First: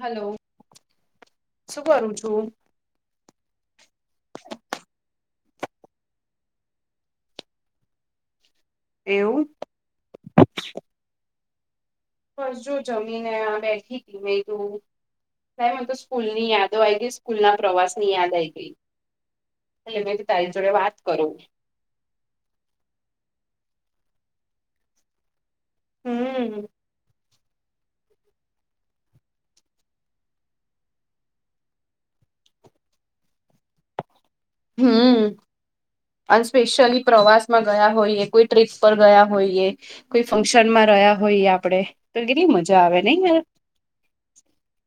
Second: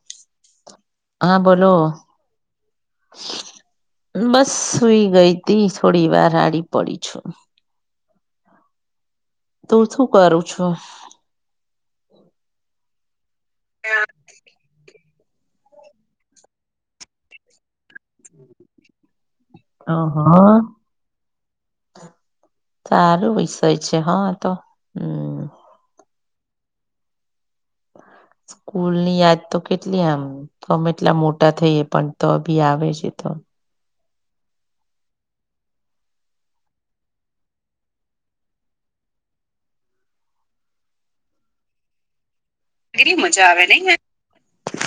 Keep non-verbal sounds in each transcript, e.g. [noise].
Hello હા બોલો શું કરું છું બસ સુઈ ગઈ તી થોડી વાર આડી પડી છું એવું તું શું કરું છું? બસ જો જમીને આ બેઠી તી મે [unintelligible] યાર મને તો સ્કૂલની યાદો આઈ ગઈ સ્કૂલ ના પ્રવાસ ની યાદ આવી ગઈ એટલે મે તારી જોડે વાત કરું. સારું વિષય છે હા તો હમ્મ હમ્મ સ્કૂલની યાદ તો કેટલી આમ અમે એટલા મોટા થઈએ પણ તો ભી આવે છે તો હમ્મ અને સ્પેશિયલી પ્રવાસમાં ગયા હોઈએ કોઈ ટ્રીપ પર ગયા હોઈએ. કોઈ ફંક્શનમાં રહ્યા હોયએ આપડે તો કેટલી મજ કેટલી મજા આવે નઈ યાર [inaudible]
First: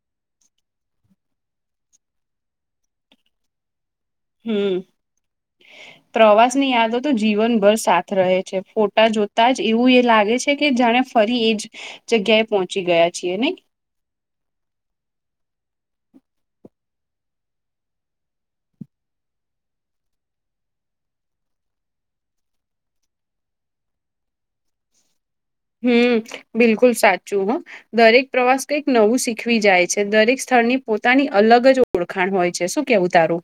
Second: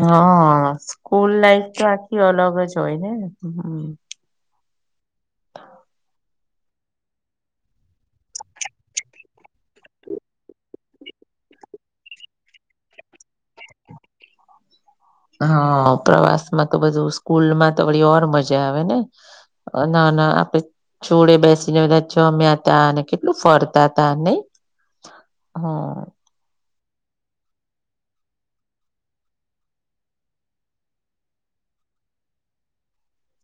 હા સ્કૂલ લાઈફ તો આખી અલગ જ હોય ને હમ્મ હમ્મ પ્રવાસની યાદો તો જીવનભર સાથ રહે છે ફોટા જોતા જ એવું એ લાગે છે કે જાણે ફરી એજ જગ્યાએ પહોંચી ગયા છીએ નઈ હા પ્રવાસમાં તો બધું સ્કૂલમાં તો વળી ઓર મજા આવે ને [unintelligible] જોડે બેસીને બધા જમ્યા તા ને કેટલું ફરતા તા નઈ હમ્મ હ બિલકુલ સાચું હ દરેક પ્રવાસ કઈક નવું શીખવી જાય છે દરેક સ્થળની પોતાની અલગ જ ઓળખાણ હોય છે શું કેવું તારું?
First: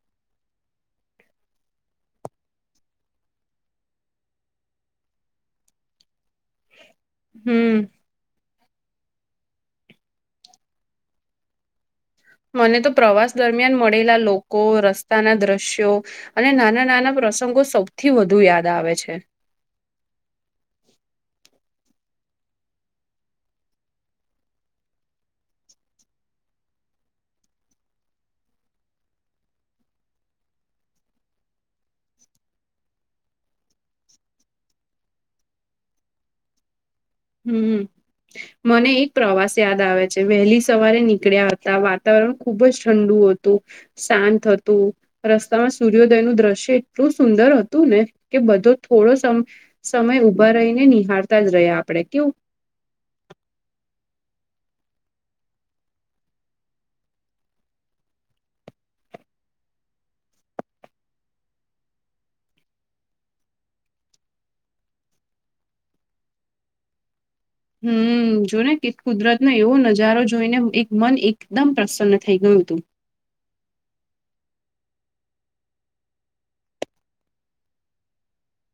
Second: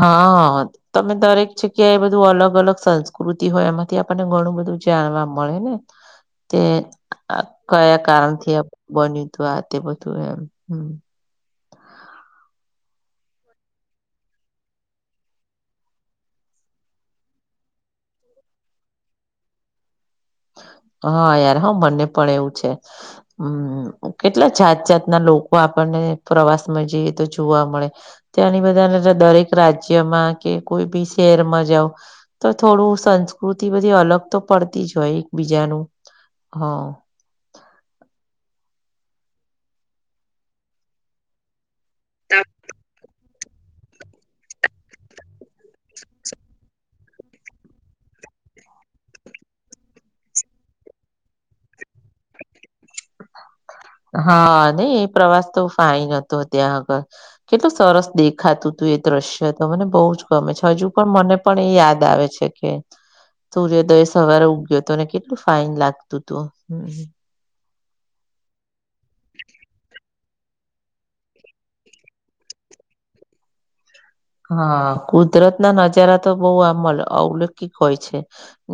હા તમે દરેક જગ્યા એ બધું અલગ અલગ સંસ્કૃતિ હોય એમાંથી આપણને ઘણું બધું જાણવા મળે ને [inaudible] તે આ હમ કયા કારણથી આ બન્યું તું આ તે બધું એમ હમ્મ મને તો પ્રવાસ દરમિયાન મળેલા લોકો રસ્તાના દ્રશ્યો અને નાના નાના પ્રસંગો સૌથી વધુ યાદ આવે છે. હા યાર હા મને પણ એવું છે. હમ્મ કેટલા જાત જાતના લોકો આપણને પ્રવાસમાં જઈએ તો જોવા મળે ત્યાંની બધાને જો દરેક રાજ્યમાં કે કોઈ બી શહેરમાં જાવ તો થોડું સંસ્કૃતિ બધી અલગ તો પડતી જ હોય એકબીજાનું હ હમ્મ મને એક પ્રવાસ યાદ આવે છે વહેલી સવારે નીકળ્યા વાતાવરણ ખુબ જ ઠંડુ હતું શાંત હતું. રસ્તામાં સૂર્યોદયનું દ્રશ્ય એટલું સુંદર હતું ને કે બધો થોડો સમ સમય ઉભા રહીને નિહાળતા જ રહ્યા આપણે કેવું હા નઈ એ પ્રવાસ તો ફાઈન હતો ત્યાં આગળ કેટલું સરસ દેખાતું તું એ દ્રશ્ય તો મને બહુ જ ગમે છે હજુ પણ મને પણ એ યાદ આવે છે. કે સૂર્યોદય સવારે ઉગ્યો તો અને કેટલું ફાઈન લાગતું તું હમ્મ જો ને કે કુદરતનો એવો નજારો જોઈને એક મન એકદમ પ્રસન્ન થઈ ગયું તું હા કુદરતના નજારા તો બહું આમ ઔલોકિક હોય છે.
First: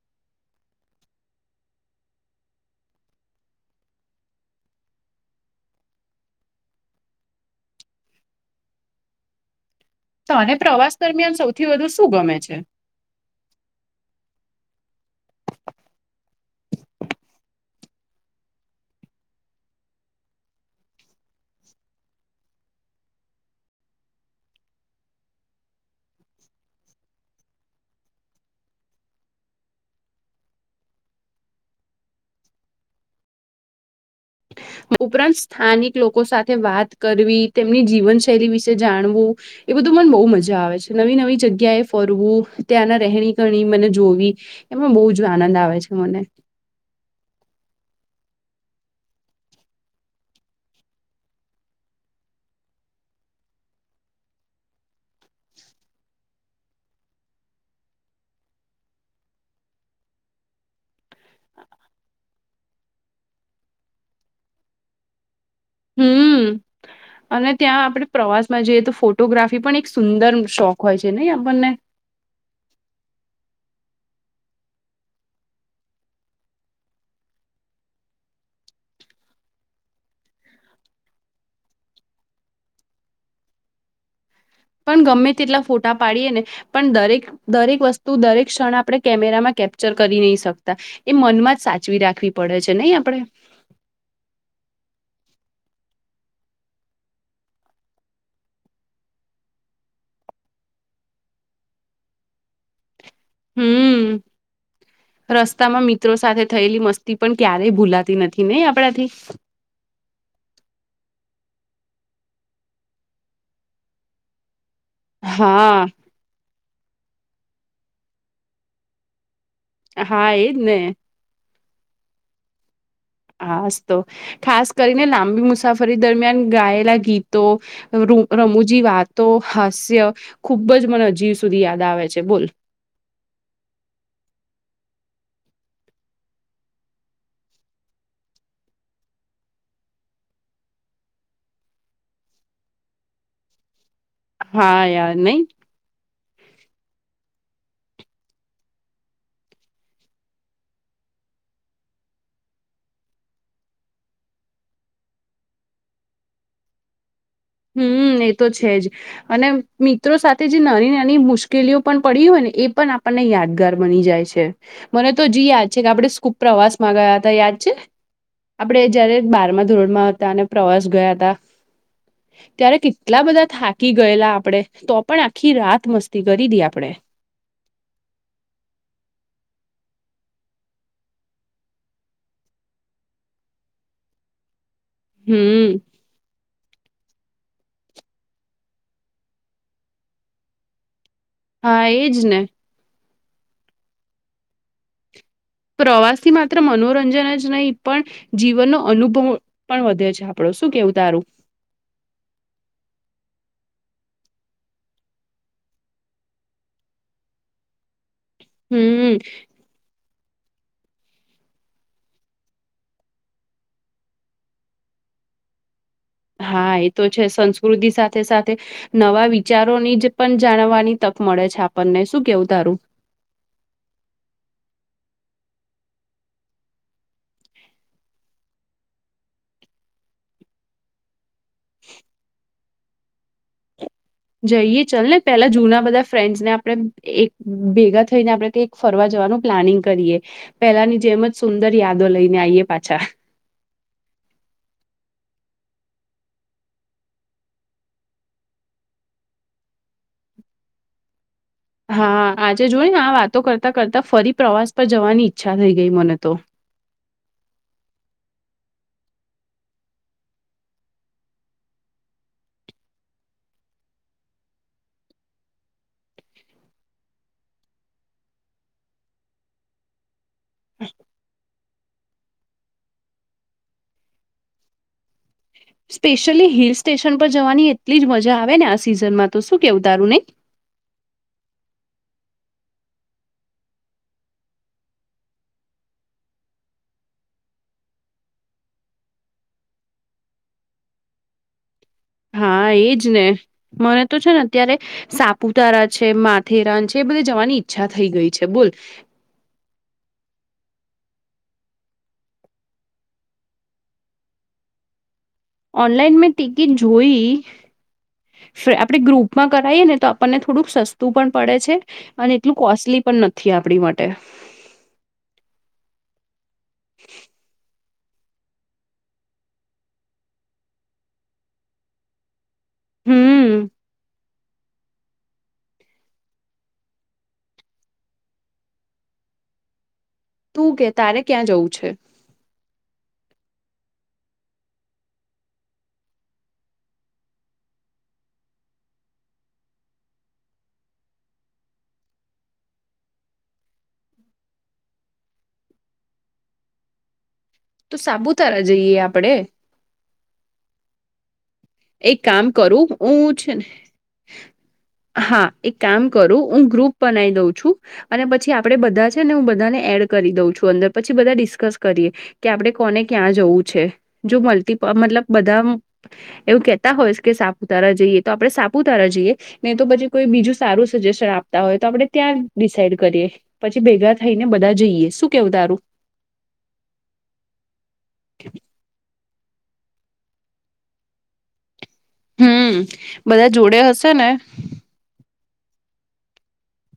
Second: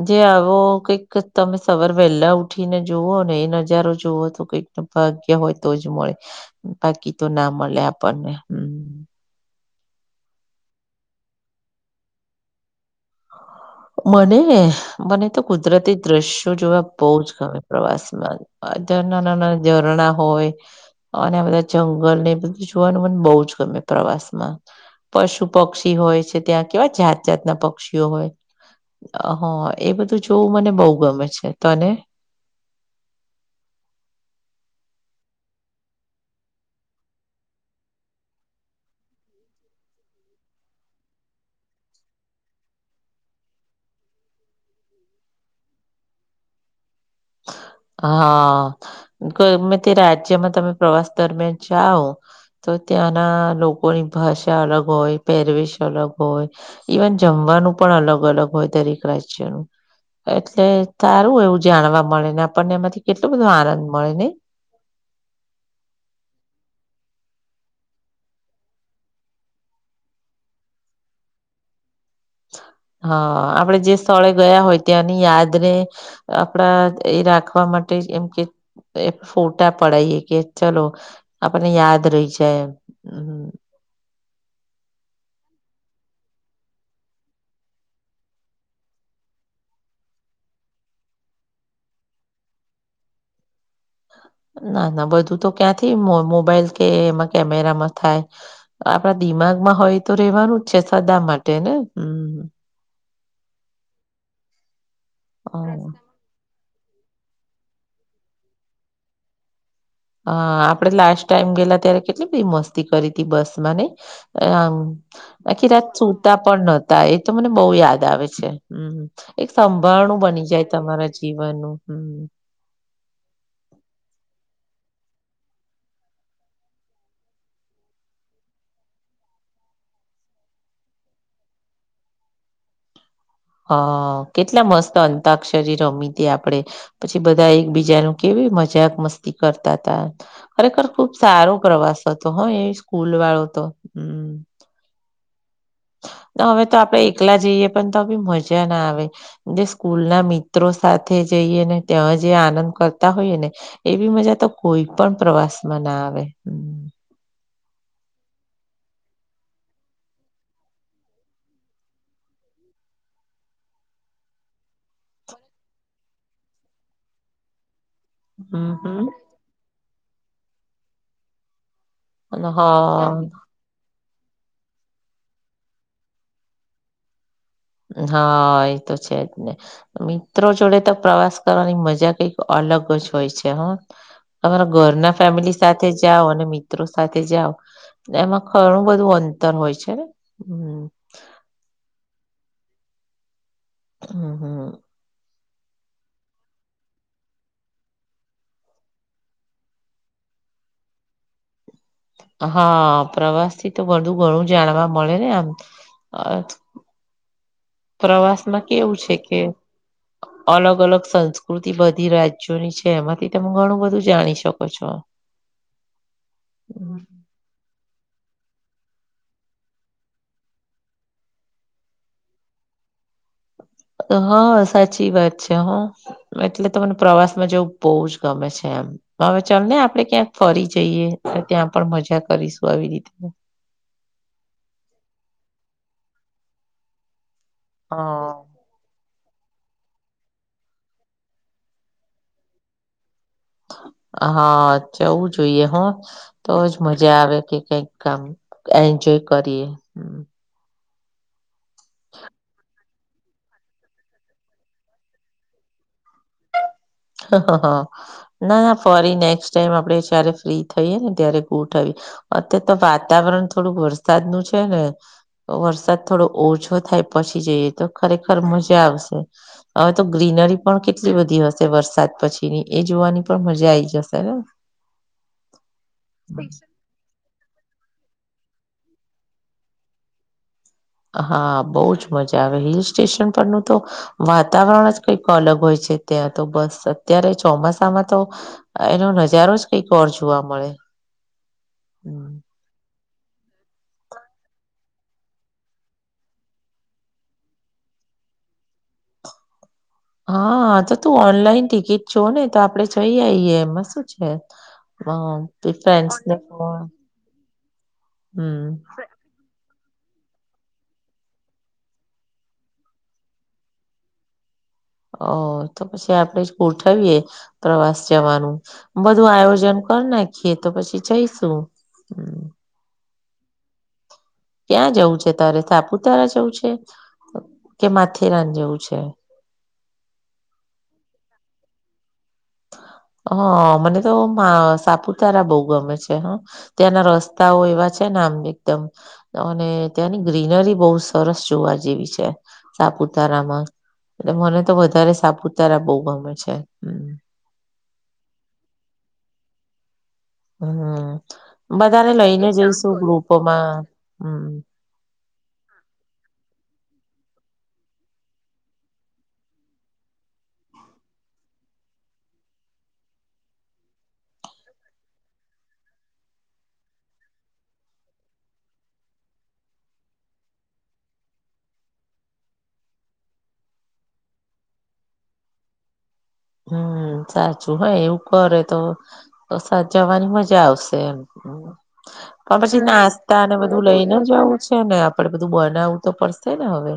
જે આવો કઈક તમે સવાર વહેલા ઉઠીને જુઓ ને એ નજારો જુવો તો કઈક ભાગ્ય હોય જ મળે બાકી તો ના મળે આપણને હ તને પ્રવાસ દરમિયાન સૌથી વધુ શું ગમે છે? [inaudible] મને મને તો કુદરતી દ્રશ્યો જોવા બહુ જ ગમે પ્રવાસમાં [unintelligible] નાના ઝરણા હોય અને આ બધા જંગલ ને બધું જોવાનું મને બહુ જ ગમે પ્રવાસમાં. પશુ પક્ષી હોય છે ત્યાં કેવા જાત જાતના પક્ષી હોય હ એ બધું જોવું મને બહુ ગમે છે. તને? ઉપરાંત સ્થાનિક લોકો સાથે વાત કરવી તેમની જીવનશૈલી વિશે જાણવું એ બધું મને બહુ મજા આવે છે નવી નવી જગ્યાએ ફરવું ત્યાંના રહેણી કરણી મને જોવી એમાં બહુ જ આનંદ આવે છે મને. હા ગમે તે રાજ્યમાં તમે પ્રવાસ દરમિયાન જાઓ તો ત્યાંના લોકોની ભાષા અલગ હોય પહેરવેશ અલગ હોય. ઇવન જમવાનું પણ અલગ અલગ હોય દરેક રાજ્યનું. એટલે સારું એવું જાણવા મળે ને આપણને એમાંથી કેટલો બધો આનંદ મળે ને નહી? હમ અને ત્યાં આપણે પ્રવાસમાં જઈએ તો ફોટોગ્રાફી પણ એક સુંદર શોખ હોય છે નહી આપણને? હા આપડે જે સ્થળે ગયા હોય ત્યાંની યાદને આપણા એ રાખવા માટે એમ કે એ ફોટા પડાયએ કે ચલો આપણને યાદ રહી જાય. પણ ગમે તેટલા ફોટા પાડીએ ને પણ દરેક દરેક વસ્તુ દરેક ક્ષણ આપણે કેમેરામાં કેપ્ચર કરી નહી શકતા એ મનમાં જ સાચવી રાખવી પડે છે નહી આપડે? ના ના બધું તો ક્યાંથી મોબાઈલ કે એમાં કેમેરામાં થાય આપડા દિમાગમાં હોય તો રેવાનું જ છે સદા માટે ને હમ. હમ રસ્તામાં હમ્મ. મિત્રો સાથે થયેલી મસ્તી પણ ક્યારેય ભૂલાતી નથી નહી આપણાથી? હ આપડે લાસ્ટ ટાઈમ ગયેલા ત્યારે કેટલી બધી મસ્તી કરી હતી બસમાં નહી? આમ આખી હા રાત સૂતા પણ નહતા એ તો મને બહુ યાદ આવે છે. હમ એક સંભાણું હા બની એજ જાય ને તમારા જીવનનું હમ. હાસ તો ખાસ કરીને લાંબી મુસાફરી દરમિયાન ગાયેલા ગીતો રમૂજી વાતો હાસ્ય ખુબ જ મને હજી સુધી યાદ આવે છે બોલ. હ કેટલા મસ્ત અંતાક્ષરી રમી હતી આપડે. પછી બધા એક બીજાનું કેવી મજાક મસ્તી કરતા હતા. ખરેખર ખુબ સારો પ્રવાસ હતો હ એ સ્કૂલ વાળો તો હમ. હા યાર નહી? હવે તો આપડે એકલા જઈએ પણ તો બી મજા ના આવે જે સ્કૂલ ના મિત્રો સાથે જઈએ ને ત્યાં જે આનંદ કરતા હોઈએ ને એવી મજા તો કોઈ પણ પ્રવાસમાં ના આવે. હમ એ તો છે જ અને મિત્રો સાથે જે નાની નાની મુશ્કેલીઓ પણ પડી હોય ને એ પણ આપણને યાદ ઘર બની જાય છે મને તો હજી યાદ છે કે આપડે [unintelligible] પ્રવાસ માં ગયા હતા યાદ છે? આપણે હમ જયારે બારમાં ધોરણમાં હતા અને પ્રવાસ ગયા હતા. અને હ ત્યારે કેટલા બધા થાકી ગયેલા આપણેે તો પણ આખી રાત મસ્તી કરી હતી આપડે. હા એ તો છે જ ને મિત્રો જોડે તો પ્રવાસ કરવાની મજા કઈક અલગ જ હોય છે હ. તમારા ઘરના ફેમિલી હમ સાથે જ જાઓ અને મિત્રો સાથે જાઓ એમાં ઘણું બધું અંતર હોય છે ને હા એજ ને હમ્મ હમ્મ. પ્રવાસ થી માત્ર મનોરંજન જ નહીં પણ જીવનનો અનુભવ પણ વધે છે આપડું શું કેવું તારું હા પ્રવાસ થી તો બધું ઘણું જાણવા મળે ને આમ પ્રવાસ માં કેવું હમ છે કે [inaudible] અલગ અલગ સંસ્કૃતિ બધી રાજ્યોની છે એમાંથી તમે ઘણું બધું જાણી શકો છો. હા એ તો છે સંસ્કૃતિ સાથે સાથે નવા વિચારોની જ પણ જાણવાની તક મળે છે આપણને શું કેવું તારું હ સાચી વાત છે હો. એટલે ત મને પ્રવાસમાં જવું બહુ જ ગમે છે એમ. હવે ચાલ ને આપડે ક્યાંક ફરી જઈએ ત્યાં પણ મજા કરીશું આવી રીતે. જઈએ ચાલ ને પેલા જૂના બધા ફ્રેન્ડસ ને આપડે એક ભેગા થઈને હ આપણે કઈ ફરવા જવાનું પ્લાનિંગ કરીએ પેલાની જેમ જ સુંદર યાદો લઈને આઈએ પાછા. હા જવું જોઈએ હો તોજ મજા આવે કે કઈક કામ એન્જોય કરીએ. હા આજે જોઈ ને વાતો કરતાં કરતાં ફરી પ્રવાસ પર જવાની ઈચ્છા થઈ ગઈ મને તો. હ હ ના ના ફરી નેક્સ્ટ ટાઈમ આપડે જ્યારે ફ્રી થઈએ ને ત્યારે ગોઠવીએ. અત્યાર તો વાતાવરણ થોડું વરસાદ નું છે ને. તો વરસાદ થોડો ઓછો થાય પછી જઈએ તો ખરેખર મજા આવશે. હવે તો ગ્રીનરી પણ કેટલી બધી હશે વરસાદ પછીની એ જોવાની પણ મજા આઈ જશેને. સ્પેશિયલી હિલ સ્ટેશન પર જવાની એટલી જ મજા આવે ને આ સિઝનમાં તો શું કેવું તારું નઇ. હા બહુ જ મજા આવે હિલ સ્ટેશન પરનું તો વાતાવરણ જ કંઈક અલગ હોય છે ત્યાં તો બસ અત્યારે ચોમાસામાં તો એનો નજારો જ કઈક ઓર જોવા મળે. હા એજ ને મને તો છે ને અત્યારે સાપ પૂતારા છે માથેરાન છે એ બધે જવાની ઈચ્છા થઈ ગઈ છે બોલ. હા તો તું ઓનલાઈન ટિકિટ જો ને તો આપડે જોઈ આઈએ એમાં શું છે. હા. તે ઓનલાઈન મેં ફ્રેન્ડ્સને ટિકિટ પણ જોઈ હમ્મ. આપડે ગ્રુપ માં કરાઇ ને તો આપણને થોડુંક સસ્તું પણ પડે છે. અને એટલું કોસ્ટલી પણ નથી આપડી માટે. ઓ તો પછી આપણેે જ ગોઠવીએ પ્રવાસ જવાનું. બધું આયોજન કર નાખીએ તો પછી જઈશું હમ્મ. ક્યાં જવું છે તારે સાપુતારા જવું છે કે માથેરાન જવું છે. તું કે તારે ક્યાં જવું છે. હ મને તો મા સાપુતારા બહુ ગમે છે હા. ત્યાંના રસ્તાઓ એવા છે ને આમ એકદમ અને ત્યાંની ગ્રીનરી બહુ સરસ જોવા જેવી છે સાપુતારામાં. એટલે મને તો વધારે સાપુતારા બહુ ગમે છે હ. તો સાપુતારા જઈએ આપડે. હમ્મ બધાને એક લઈને કામ કરું જઈશુ હું છે ગ્રુપમાં હમ્મ. હા એક કામ કરું હું ગ્રુપ બનાઇ દઉં છું. અને પછી આપડે બધા છે ને હું બધાને એડ કરી દઉં છું અંદર પછી બધા ડિસ્કસ કરીએ. કે આપડે કોને, ક્યાં જવું છે? જો મલ્ટીપ મતલબ બધા આમ એવું કેહેતા હોયસ કે આપડે સાપુતારા જઈએ તો આપડે સાપુતારા જઈએ નહી તો પછી કોઈ બીજું સારું સજેશન આપતા હોય તો આપડે ત્યાં ડિસાઇડ કરીએ. પછી ભેગા થઈને બધા જઈએ. શું કેવું તારું? હમ્મ સાચું હા એવું કરે તો તો સાથ જવાની મજા આવશે એમ હમ્મ. હા હમ પછી બધા નાસ્તાને જોડે બધું હશે લઈને ને જવું છ? છે ને આપડે બધું બનાવવું તો પડશે ને હવે?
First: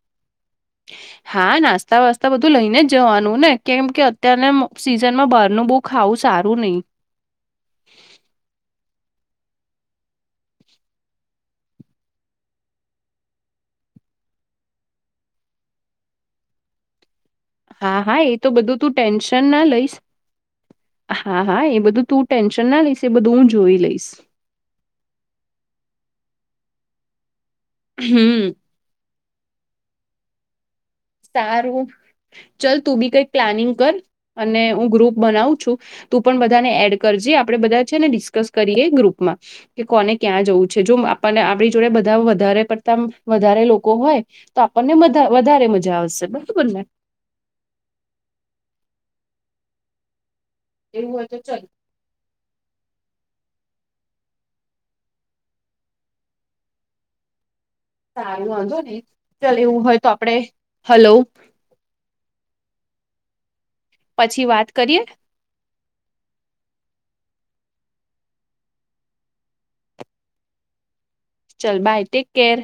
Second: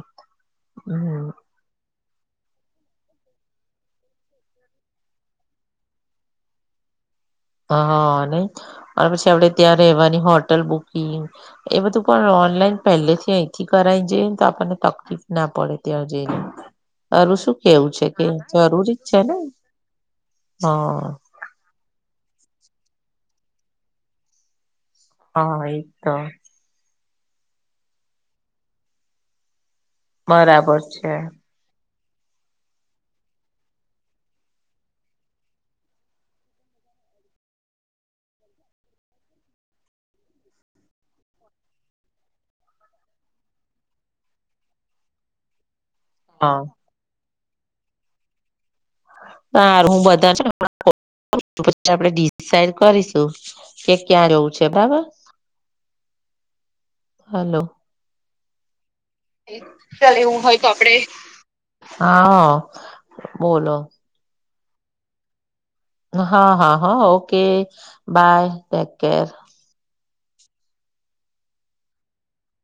હમ હા નાસ તા વાસ્તા બધું લઈને જ જાવાનું ને કેમ કે અત્યારના સીઝનમાં બહારનું બહુ ખાવું સારું નહી. હા નહી અને પછી આપડે ત્યાં રહેવાની હોટલ બુકિંગ એ બધું પણ ઓનલાઈન પહેલેથી અહીંથી કરાઇન જઈએ ને તો આપણને તકલીફ ના પડે ત્યાં જઈને. તારૂં શું? કેવું હા છે હા કે એ તો બધું તું જરૂરી જ છે ને ટેન્શન ના લઈશ અહ હા હા એ બધું તું ટેન્શન ના લઈશ એ બધું હું જોઈ લઈશ. હા એજ તો. હમ્મ. બરાબર છે. સારું ચલ તું બી કઈક પ્લાનિંગ કર અને હું ગ્રુપ બનાવું છું. તું પણ બધાને એડ કરજે આપડે બધા છે ને ડિસ્કસ કરીએ ગ્રુપમાં. કે કોને ક્યાં જવું છે જો આપણને આપણી જોડે બધા વધારે પડતા વધારે લોકો હોય તો આપણને વધા વધારે મજા આવશે હા બરોબર ને? હારુ હું બધા છેન એવું હોય તો ચલ. આપડે ડિસાઇડ કરીશું કે ક્યાં રવું છે બારા. હલો. સારું વાંધો નહીં ચલ એવું હોય તો ચાલ આપડે એવું હોય તો આપડે હલો હા આ બોલો. પછી વાત કરીએ. હા હા હા ઓકે બાય ટેક કેર. ચલ બાય ટેક કેર.